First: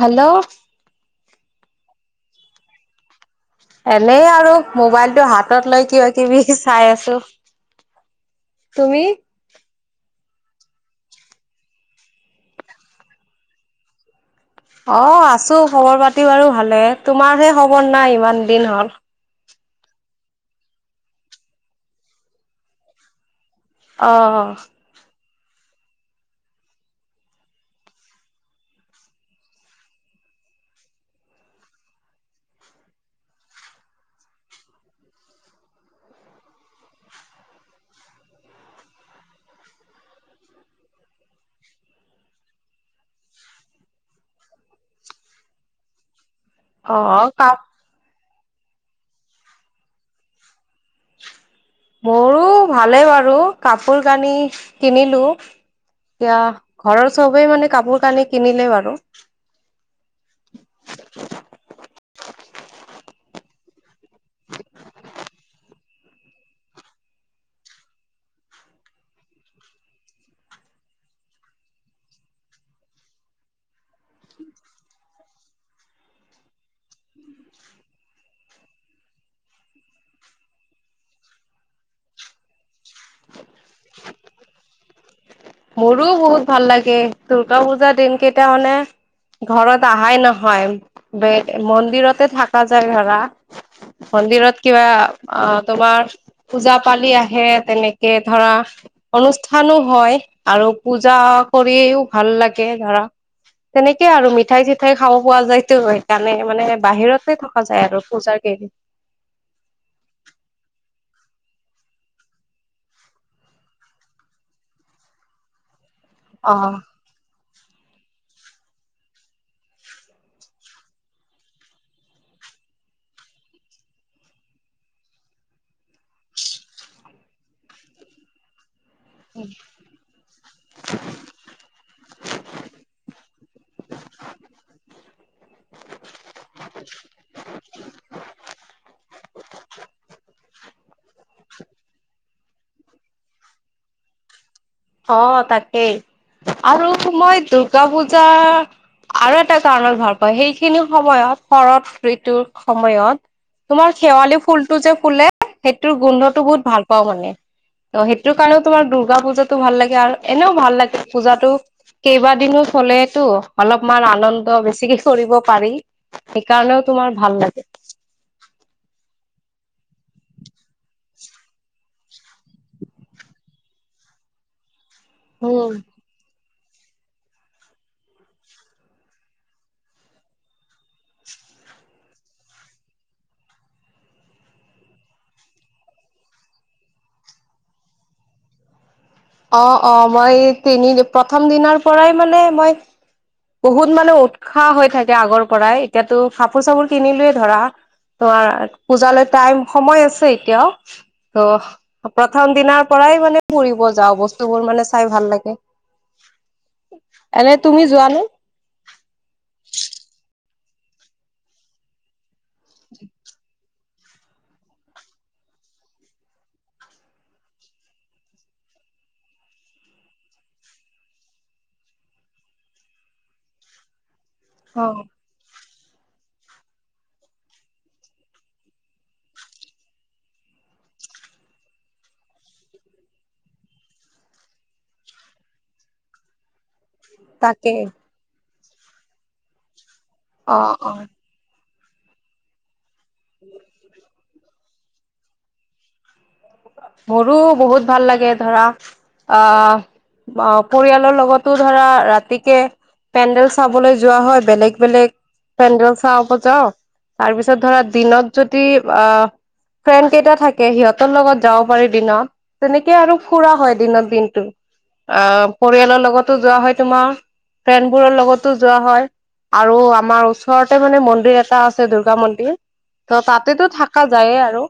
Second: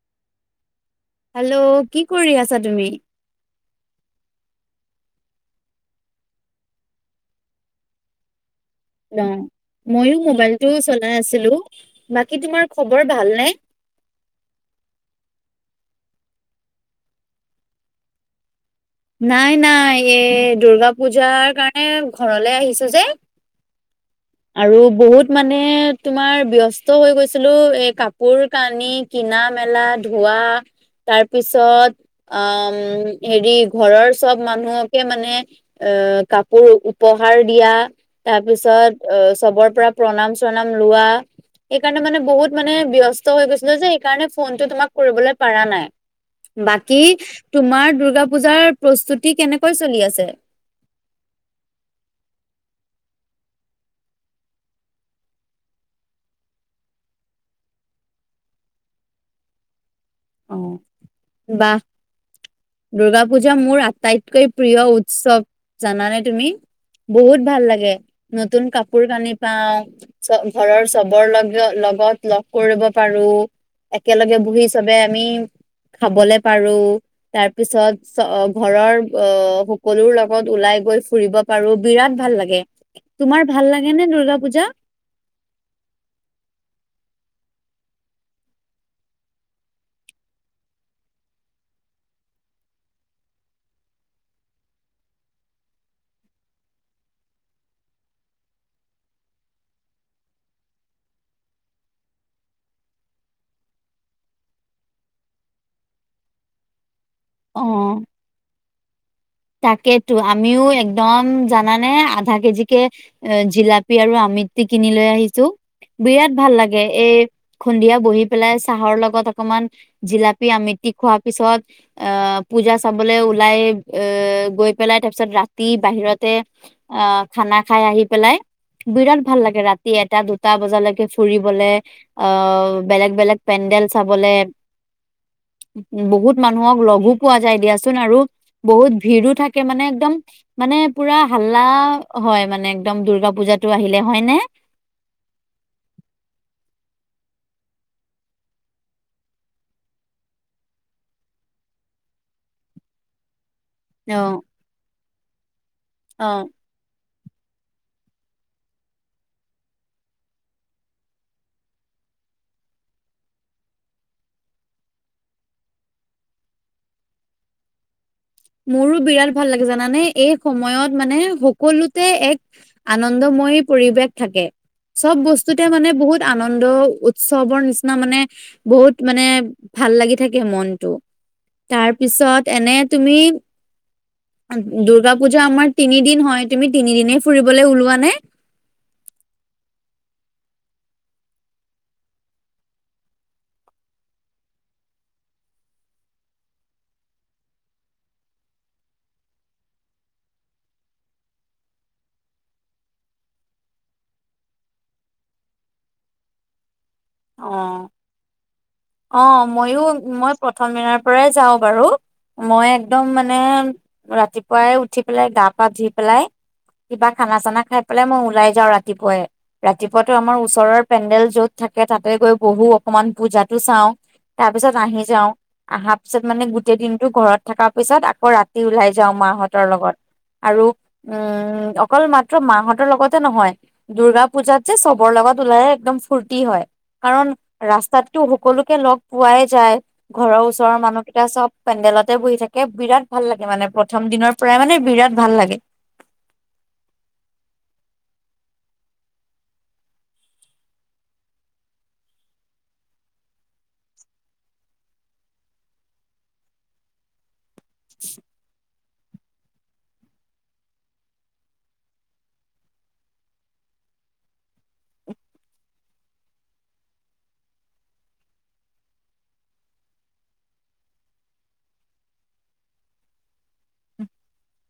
Hello. Hello কি কৰি আছা তুমি। এনেই আৰু মোবাইলটো হাতত লৈ কিবা কিবি চাই আছো। তুমি। ন ময়ো মোবাইলটো চলাই আছিলো বাকী তোমাৰ খবৰ ভালনে। অঁ আছো খবৰ পাতি বাৰু ভালে তোমাৰ সে খবৰ নাই ইমান দিন হ'ল। নাই নাই এই দুৰ্গা পূজাৰ কাৰণে ঘৰলে আহিছো যে আহ আৰু বহুত মানে তোমাৰ ব্যস্ত হৈ গৈছিলো এ কাপোৰ কানি কিনা মেলা ধোৱা তাৰ পিছত আ হেৰি ঘৰৰ চব মানুহকে মানে আহ কাপোৰ উপহাৰ দিয়া। তাৰপিছত চবৰ পৰা প্ৰণাম চনাম লোৱা। সেইকাৰণে মানে বহুত মানে ব্যস্ত হৈ গৈছিলো যে সেইকাৰণে ফোনটো তোমাক কৰিবলৈ পাৰা নাই বাকী অ কাপ তোমাৰ দুৰ্গা পূজাৰ প্ৰস্তুতি কেনেকৈ চলি আছে মোৰো ভালে বাৰু কাপোৰ কানি কিনিলো এয়া ঘৰৰ চবেই মানে কাপোৰ কানি কিনিলে বাৰু অ বাহ দুূৰ্গা পুজা মোৰ আটাইতকৈ প্ৰিয় উৎসৱ জানানে তুমি বহুত ভাল লাগে নতুন কাপোৰ কানি পাও চ ঘৰৰ চবৰ লগ লগত লগ কৰিব পাৰো একেলগে বহি চবে আমি খাবলে পাৰো তাৰ পিছত ঘৰৰ আহ সকলো লগত ওলাই গৈ ফুৰিব পাৰো বিৰাট ভাল লাগে তোমাৰ ভাল লাগে নে দূৰ্গা পুজা মোৰো বহুত ভাল লাগে দূৰ্গা পূজাৰ দিন কেইটা মানে ঘৰত অহাই নহয় ব মন্দিৰতে থাকা যায় ধৰা মন্দিৰত কিবা আহ তোমাৰ পূজা পালি আহে তেনেকে ধৰা অনুষ্ঠানো হয় আৰু পূজা কৰিয়ও ভাল লাগে ধৰা তেনেকে আৰু মিঠাই চিঠাই খাব পোৱা যায়তো সেইকাৰণে মানে বাহিৰত তে থকা যায় অ আৰু পূজাৰ কে তাকেতো আমিও একদম জানানে, আধা কেজিকে জিলাপি আৰু আমিটি কিনি লৈ আহিছো । বিৰাট ভাল অ লাগে এই । সন্ধিয়া বহি পেলাই চাহৰ লগত অকমান জিলাপি, আমিতি খোৱাৰ পিছত আহ পূজা চাবলৈ ওলাই এ গৈ পেলাই তাৰ পিছত ৰাতি বাহিৰতে আহ খানা খাই আহি পেলাই বিৰাট ভাল লাগে ৰাতি এটা, দুটা বজালৈকে ফুৰিবলে আঁহ বেলেগ বেলেগ পেণ্ডেল চাবলে বহুত মানুহক লগো পোৱা যায় দিয়াচোন আৰু বহুত ভিৰো থাকে মানে একদম মানে পুৰা হাল্লা হয় মানে একদম দূৰ্গা পূজাটো আহিলে হয় নে? অ' তাকেই আৰু এই দুৰ্গা পূজা আৰু এটা কাৰণত ভাল পাওঁ, সেইখিনি সময়ত শৰৎ ঋতুৰ সময়ত তোমাৰ শেৱালি অ', ফুলটো যে শুলে। সেইটোৰ গোন্ধটো অ'। বহুত ভাল পাওঁ মানে ত' সেইটো কাৰণেও তোমাৰ দুৰ্গা পূজাত ভাল লাগে আৰু এনেও ভাল লাগে পূজাতো কেইবাদিনো চলেতো অলপমান আনন্দ বেছিকে কৰিব পাৰি। সেইকাৰণেও তোমাৰ ভাল লাগে মোৰো বিৰাট ভাল লাগে জানানে এই সময়ত মানে সকলোতে এক আনন্দ, মই পৰিৱেশ থাকে । চব বস্তুতে উম মানে বহুত আনন্দ আনন্দ-উৎসৱৰ নিচিনা মানে বহুত মানে ভাল লাগি থাকে মনটো তাৰপিছত এনে তুমি দুৰ্গা পূজা আমাৰ তিনিদিন হয়, তুমি তিনিদিনেই ফুৰিবলে ওলোৱা নে? অ', -অ' মই তিনি প্ৰথম দিনৰ পৰাই মানে মই বহুত মানে উৎসাহ হৈ থাকে আগৰ পৰাই এতিয়াতো কাপোৰ-চাপোৰ কিনিলোয়ে ধৰা তোমাৰ পূজালৈ টাইম সময় আছে। এতিয়াও ত' প্ৰথম দিনাৰ পৰাই মানে ফুৰিব যাও বস্তুবোৰ মানে চাই ভাল লাগে। এনে অ', তুমি যোৱানে? অ' মইয়ো মই প্ৰথম দিনাৰ পৰাই যাও বাৰু মই একদম মানে ৰাতিপুৱাই উঠি পেলাই গা, পা ধুই পেলাই কিবা খানা চানা খাই পেলাই মই ওলাই যাও ৰাতিপুৱাই। ৰাতিপুৱাতো আমাৰ ওচৰৰ পেণ্ডেল য'ত থাকে তাকে তাতে গৈ বহু অকমান পূজাতো চাওঁ । তাৰ পিছত অ আহি যাও । অহাৰ পিছত মানে গোটেই দিনতটো ঘৰত থকা পিছত আকৌ ৰাতি ওলাই যাও মাহঁতৰ লগত আৰু উম অকল মাত্ৰ মাহঁতৰ লগতে নহয়, দূৰ্গা পূজাত যে চবৰ লগত ওলাইে একদম ফূৰ্তি হয়। কাৰণ তাকে ৰাস্তাতটো সকলো লগ পোৱাই যায় । ঘৰৰ অ ওচৰৰ অ মানুহকেইটা চব পেণ্ডেলতে বহি থাকে বিৰাট ভাল লাগে মানে প্ৰথম দিনৰ প্ৰায় মানে বিৰাট ভাল লাগে । মোৰো বহুত ভাল লাগে ধৰা অ' পৰিয়ালৰ লগতো ধৰা ৰাতিকে পেণ্ডেল চাবলৈ যোৱা হয় বেলেগ বেলেগ পেণ্ডেল চাব যাওঁ তাৰ পিছত তাতে ধৰা দিনত যদি অ' ফ্ৰেণ্ড কেইটা থাকে সিহঁতৰ লগত । যাব পাৰি দিনত তেনেকে আৰু ফুৰা হয় দিনত দিনটো আহ পৰিয়ালৰ লগতো যোৱা হয় তোমাৰ ফ্ৰেণ্ডবোৰৰ লগতো যোৱা হয়, আৰু আমাৰ ওচৰতে মানে মন্দিৰ এটা আছে দূৰ্গা মন্দিৰ ত তাতেতো থকা যায়ে আৰু।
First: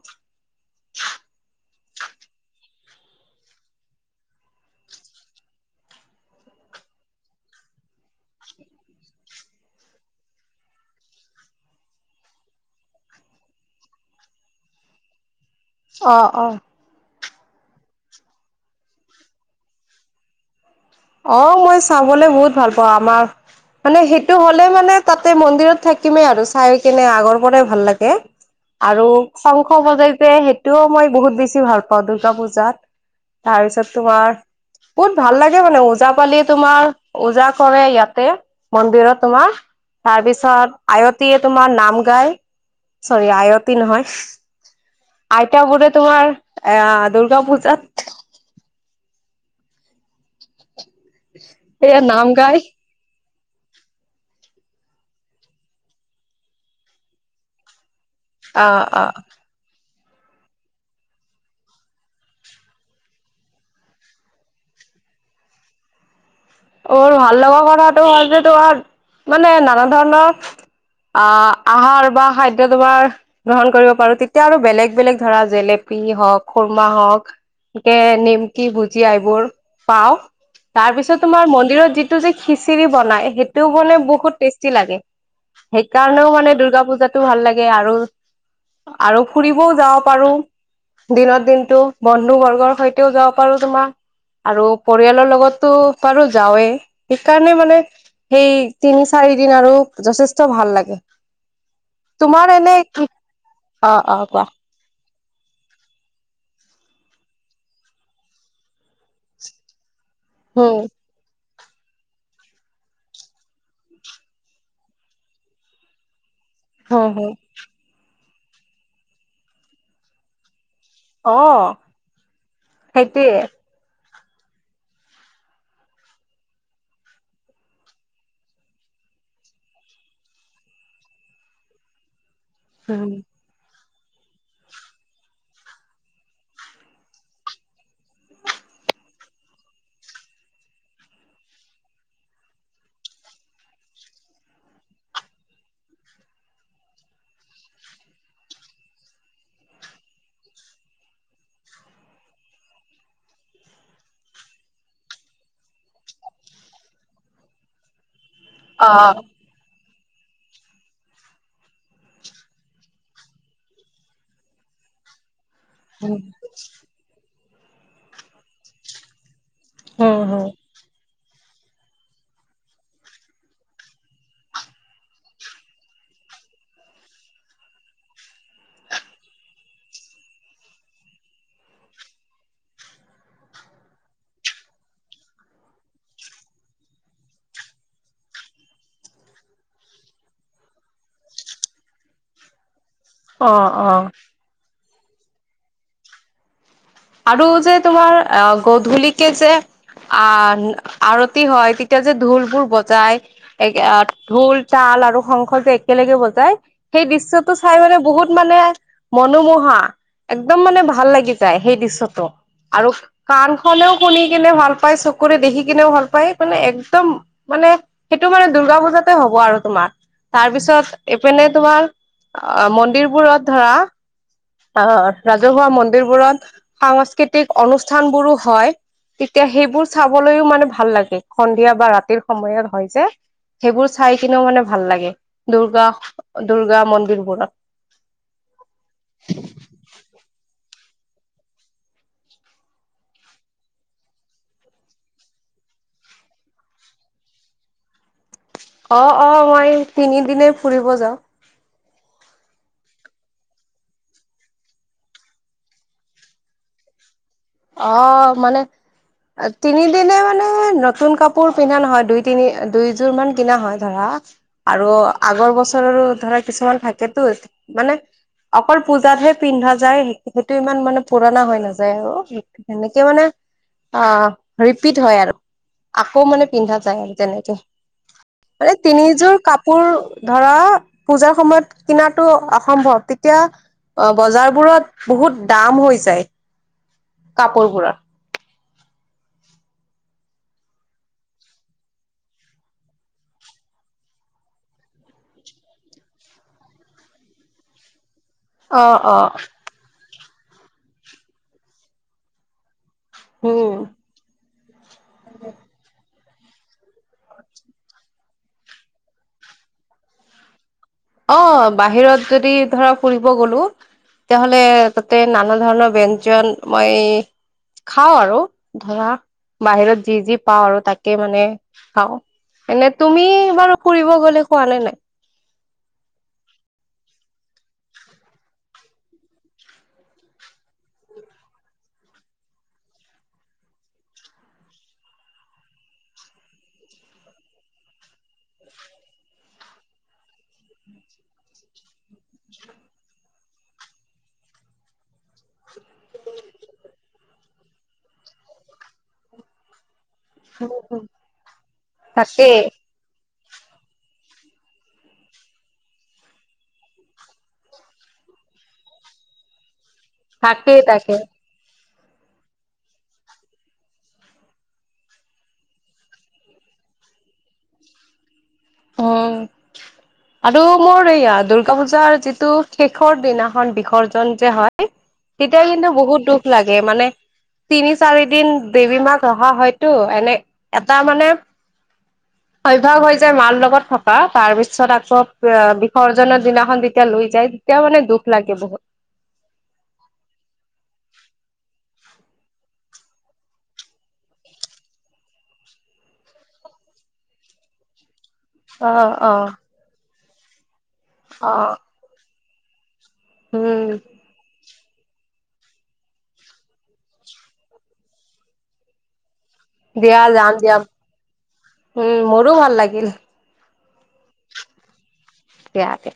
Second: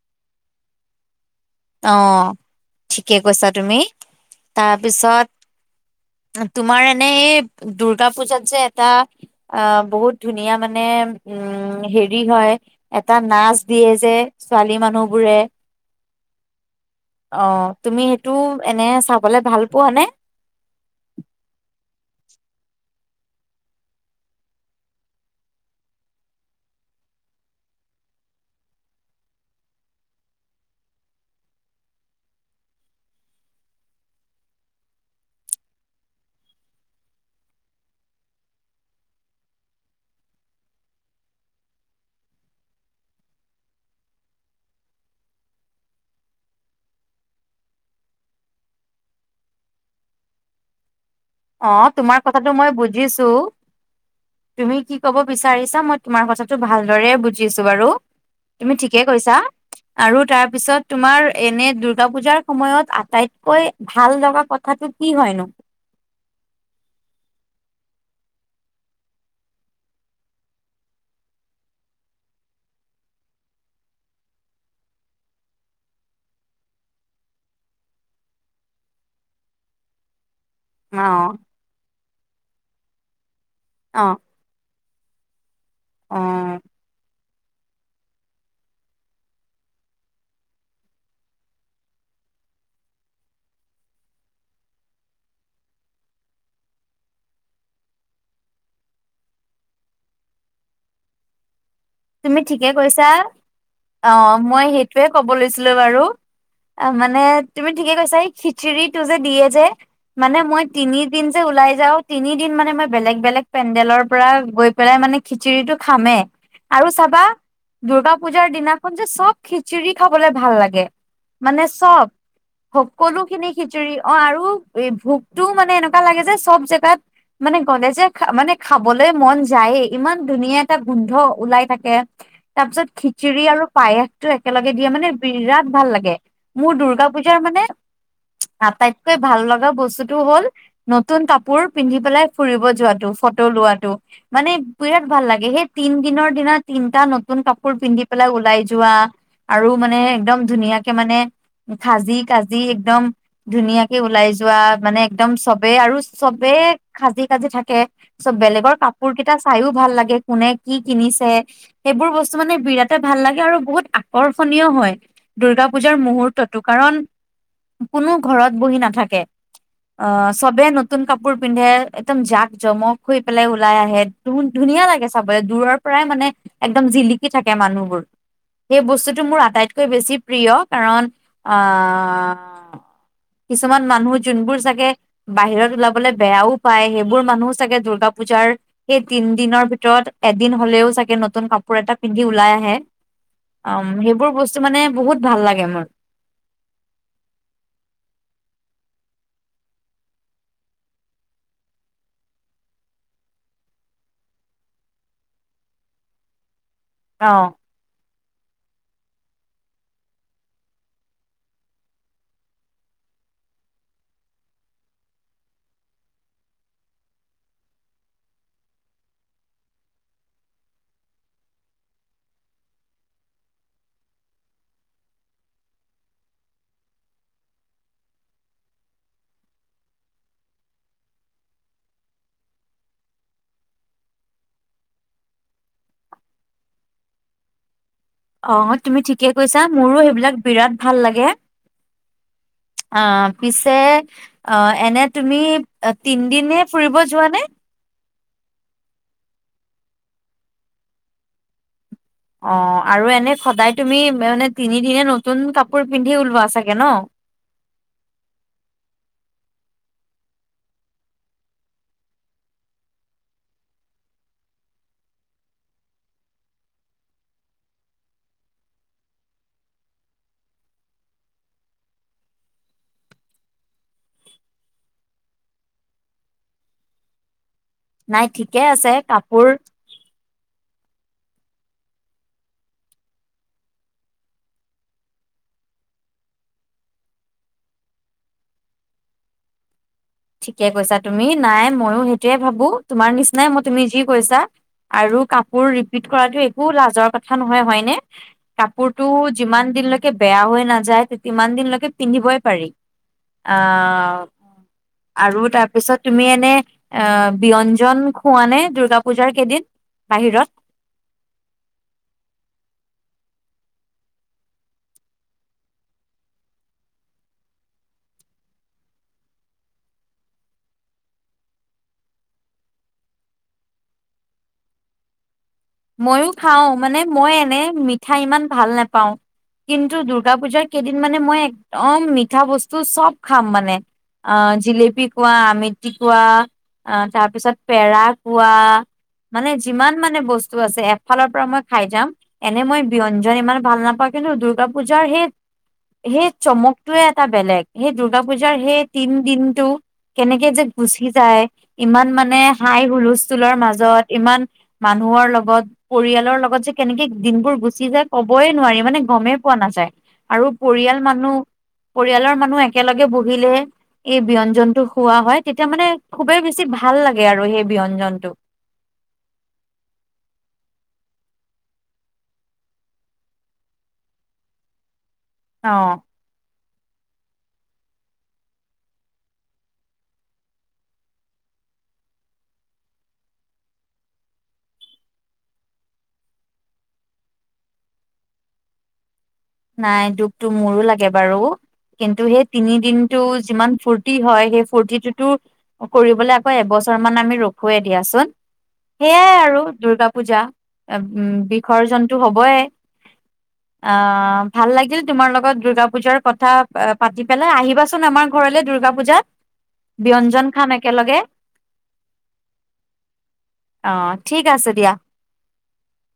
অ, ঠিকে কৈছা তুমি তাৰপিছত তোমাৰ এনে এই দুৰ্গা পূজাত যে এটা আহ বহুত ধুনীয়া মানে উম হেৰি হয় এটা নাচ দিয়ে যে ছোৱালী মানুহবোৰে। অ অ। অ, তুমি সেইটো এনে চাবলে ভাল পোৱানে? অ, মই চাবলৈ বহুত ভাল পাওঁ আমাৰ মানে সেইটো হ'লে মানে তাতে মন্দিৰত থাকিমেই আৰু চাই কেনে আগৰ পৰাই ভাল লাগে আৰু শংখ বজাই যে সেইটোও মই বহুত বেছি ভাল পাওঁ দূৰ্গা পুজাত তাৰ পিছত তোমাৰ বহুত ভাল লাগে। মানে ওজা পালি তোমাৰ ওজা কৰে ইয়াতে মন্দিৰত তোমাৰ তাৰপিছত আয়তীয়ে তোমাৰ নাম গায় চৰি আয়তী নহয় আইতাবোৰে তোমাৰ এ দূৰ্গা পূজাত। অ, এয়া তোমাৰ নাম কথাটো গাই মই বুজিছো। তুমি কি ক'ব বিচাৰিছা মই তোমাৰ কথাটো ভালদৰে বুজিছো বাৰু। অ তুমি ঠিকে অ কৈছা। আৰু তাৰ পিছত তোমাৰ এনে দূৰ্গা পূজাৰ সময়ত আটাইতকৈ ভাল লগা কথাটো কি হয়নো? মোৰ ভাল লগা কথাটো হ'ল যে তোমাৰ মানে নানা ধৰণৰ আহ আহাৰ বা খাদ্য তোমাৰ গ্ৰহণ কৰিব পাৰো তেতিয়া আৰু বেলেগ বেলেগ ধৰা জেলেপি হওক খুৰমা হওক একে নিমকি ভুজিয়া এইবোৰ পাওঁ তাৰ অ পিছত। তোমাৰ মন্দিৰত যি টো যে খিচিৰি বনাই সেইটো টো বনাই অ বহুত টেষ্টি লাগে সেইকাৰণেও অ মানে দুৰ্গা পুজাত ভাল লাগে আৰু আৰু ফুৰিবওঁ যাব পাৰো দিনত দিনটো বন্ধু বৰ্গৰ সৈতেও যাব পাৰো তোমাৰ আৰু পৰিয়ালৰ লগতো পাৰো যাওঁৱে সেইকাৰণে মানে সেই তিনি চাৰি দিন আৰু যথেষ্ট ভাল লাগে তুমি তোমাৰ ঠিকে এনে কৈছা কি অ মই সেইটোৱে ক'ব লৈছিলো বাৰু অ মানে তুমি ঠিকে কৈছা এই খিচিৰিটো যে দিয়ে যে মানে মই উম তিনিদিন যে ওলাই যাও তিনিদিন মানে মই বেলেগ বেলেগ পেণ্ডেলৰ পৰা গৈ পেলাই মানে খিচিৰিটো খামে আৰু হম চাবা হম দুৰ্গা পূজাৰ দিনাখন যে চব খিচিৰি খাবলে ভাল লাগে। মানে অ চব সকলো সেইটোৱে খিনি খিচিৰি অঁ আৰু এই ভোকটোও মানে এনেকুৱা লাগে যে চব জেগাত মানে গ'লে যে মানে খাবলে মন যায়ে ইমান ধুনীয়া এটা গোন্ধ ওলাই থাকে। তাৰ পিছত উম খিচিৰি আৰু পায়স টো একেলগে দিয়ে মানে বিৰাট ভাল লাগে মোৰ দূৰ্গা পুজাৰ মানে আটাইতকৈ ভাল লগা বস্তুতটো হল নতুন কাপোৰ পিন্ধি পেলাই ফুৰিব যোৱাটো ফটো লোৱাটো মানে বিৰাট ভাল লাগে সেই তিন দিনৰ দিনাত তিনটা নতুন কাপোৰ পিন্ধি পেলাই ওলাই যোৱা আৰু মানে একদম ধুনীয়াকে মানে খাজি কাজি একদম ধুনীয়াকে ওলাই যোৱা মানে একদম চবেই আৰু চবে সাজি কাজি থাকে চব বেলেগৰ অ কাপোৰ কেইটা চাইও ভাল লাগে। কোনে কি কিনিছে। সেইবোৰ বস্তু মানে বিৰাট ভাল লাগে আৰু বহুত আকৰ্ষণীয় হয় দুৰ্গা পূজাৰ উম মুহূৰ্তত টো কাৰণ- কোনো ঘৰত বহি নাথাকে। হম অঁ হম চবে নতুন কাপোৰ। কাপোৰ পিন্ধে একদম জাক জমক হৈ পেলাই ওলাই আহে ধুনীয়া লাগে চাবলৈ দূৰৰ পৰাই মানে একদম জিলিকি থাকে মানুহবোৰ সেই বস্তুটো মোৰ আটাইতকৈ কৈ বেছি প্ৰিয় কাৰণ আহ কিছুমান মানুহ যোনবোৰ চাগে বাহিৰত ওলাবলে বেয়াও পায় সেইবোৰ মানুহো চাগে দূৰ্গা পূজাৰ সেই তিনদিনৰ ভিতৰত এদিন হলেও চাগে নতুন নতুন কাপোৰ এটা পিন্ধি ওলাই আহে অ অঁ অ সেইবোৰ বস্তু মানে বহুত ভাল লাগে মোৰ আৰু যে তোমাৰ আহ গধূলিকে যে আহ আৰতি হয় তেতিয়া যে ঢোল বোৰ বজাই ঢোল তাল আৰু শংস যে একেলগে বজাই সেই অ' দৃশ্যটো চাই মানে বহুত মানে মনোমোহা একদম মানে ভাল লাগি যায়। সেই দৃশ্যটো আৰু কাণখনেও শুনি কিনে ভাল পায় চকুৰে দেখি কিনেও ভাল পায় স মানে একদম মানে সেইটো মানে দূৰ্গা পূজাতে হব আৰু তোমাৰ তাৰ পিছত এইপিনে তোমাৰ আহ মন্দিৰবোৰত ধৰা আহ ৰাজহুৱা মন্দিৰবোৰত সাংস্কৃতিক অনুষ্ঠান বোৰো হয় তেতিয়া সেইবোৰ চাবলৈও মানে ভাল লাগে সন্ধিয়া বা ৰাতিৰ সময়ত হয় যে সেইবোৰ চাই কিনেও মানে ভাল লাগে দৰ্গা দুৰ্গামন্দিৰবোৰত।। অ তুমি ঠিকে কৈছা মোৰো সেইবিলাক বিৰাট লাগে অ পিছে অ এনে তুমি তিনদিনে ফুৰিব যোৱানে? অ-অ মই তিনিদিনে ফুৰিব যাওঁ ৷ অ আৰু এনে সদায় তুমি মানে তিনিদিনে নতুন কাপোৰ পিন্ধি ওলোৱা চাগে ন? অ মানে তিনিদিনে মানে নতুন কাপোৰ পিন্ধা নহয় দুই তিনি দুইযোৰ মান কিনা হয় ধৰা আৰু আগৰ বছৰৰ ধৰা কিছুমান থাকেতো মানে অকল পূজাতহে পিন্ধা যায় সেইটো ইমান মানে পুৰণা হৈ নাযায় আৰু তেনেকে মানে অ ৰিপিট হয় আৰু আকৌ মানে পিন্ধা যায় আৰু তেনেকে নাই ঠিকে ৷ মানে আছে তিনিযোৰ কাপোৰ ধৰা পূজাৰ সময়ত কিনাটো অসম্ভৱ তেতিয়া অ বজাৰবোৰত বহুত দাম হৈ যায় ৷ কাপোৰ বোৰৰ ৷ ঠিকে কৈছা তুমি নাই ময়ো সেইটোয়ে ভাবো তোমাৰ নিচিনাই মই তুমি যি কৈছা আৰু কাপোৰ ৰিপিট কৰাটো একো লাজৰ কথা নহয় হয়নে? অ কাপোৰটো অ যিমান দিনলৈকে বেয়া হৈ নাযায় ইমান দিনলৈকে পিন্ধিবই পাৰি ৷ উম আহ! আৰু তাৰ পিছত? তুমি এনে অ ব্যঞ্জন খোৱা নে দূৰ্গা পূজাৰ কেইদিন বাহিৰত? অ বাহিৰত যদি ধৰা ফুৰিব গলো তেতিয়া হ'লে তাতে নানা ধৰণৰ ব্যঞ্জন মই খাওঁ আৰু ধৰা বাহিৰত যি যি পাওঁ আৰু তাকে মানে খাওঁ এনে তুমি বাৰু ফুৰিব গলে খোৱা নে নাই? মইও খাও মানে মই এনে মিঠা ইমান ভাল নোপাওঁ কিন্তু দূৰ্গা পুজাৰ কেইদিন মানে মই একদম মিঠা বস্তু চব খাম মানে আহ জিলেপি কোৱা আমেটি কোৱা তাৰপিছত পেৰা কোৱা মানে যিমান মানে বস্ত বস্তু আছে এফালৰ পৰা মই খাই যাম এনে মই ব্যঞ্জন ইমান ভাল নাপাওঁ কিন্তু দূৰ্গা পূজাৰ সেই - সেই চমকটোৱে এটা বেলেগ সেই দূৰ্গা পূজাৰ সেই তিন দিনটো কেনেকে যে গুচি যায় ইমান মানে তাকেই হাই হুলচ স্থুলৰ মাজত ইমান মানুহৰ লগ গত পৰিয়ালৰ লগত যে কেনেকে দিনবোৰ গুচি যায় কবই নোৱাৰি মানে গমেই পোৱা নাযায় ৷ আৰু তাকেই পৰিয়াল তাকে মানুহ ৰিয়ালৰ মানুহ একেলগে বহিলে এই ব্যঞ্জনটো খোৱা হয় তেতিয়া মানে খুবেই বেছি ভাল লাগে আৰু সেই ব্যঞ্জনটো ৷ উম আৰু মোৰ এইয়া দুৰ্গা পূজাৰ যিটো শেষৰ দিনাখন বিসৰ্জন যে হয় তেতিয়া অ কিন্তু বহুত দুখ লাগ ৷ মানে তিনি চাৰি দিন দেৱী মাক ৰহা হয়তো এনে এটা মানে অভ্যাস হৈ যায় মা থকা তাৰ পিছত আকৌ বিসৰ্জনৰ দিনাখন যেতিয়া লৈ যাই তেতিয়া মানে দুখ লাগে বহুত ৷ নাই দুখটো মোৰো লাগে বাৰু! কিন্তু সেই তিনি দিনটো যিমান ফূৰ্তি হয় সেই ফূৰ্তিটোতো কৰিবলৈ আকৌ এবছৰ মান আমি ৰখোৱে দিয়াচোন ৷ অ', সেইয়াই অ'। আৰু দুৰ্গা পূজা উম অ', বিসৰ্জনটো হবই ৷ উম, অ ভাল লাগিল তোমাৰ লগত দূৰ্গা পূজাৰ কথা পাতি পেলাই আহিবাচোন আমাৰ ঘৰলে দুৰ্গা পূজাত ৷ দিয়া যাম দিয়া উম মোৰো ভাল লাগিল ৷ অ ঠিক আছে দিয়া ৷ ইয়াতে [unintelligible]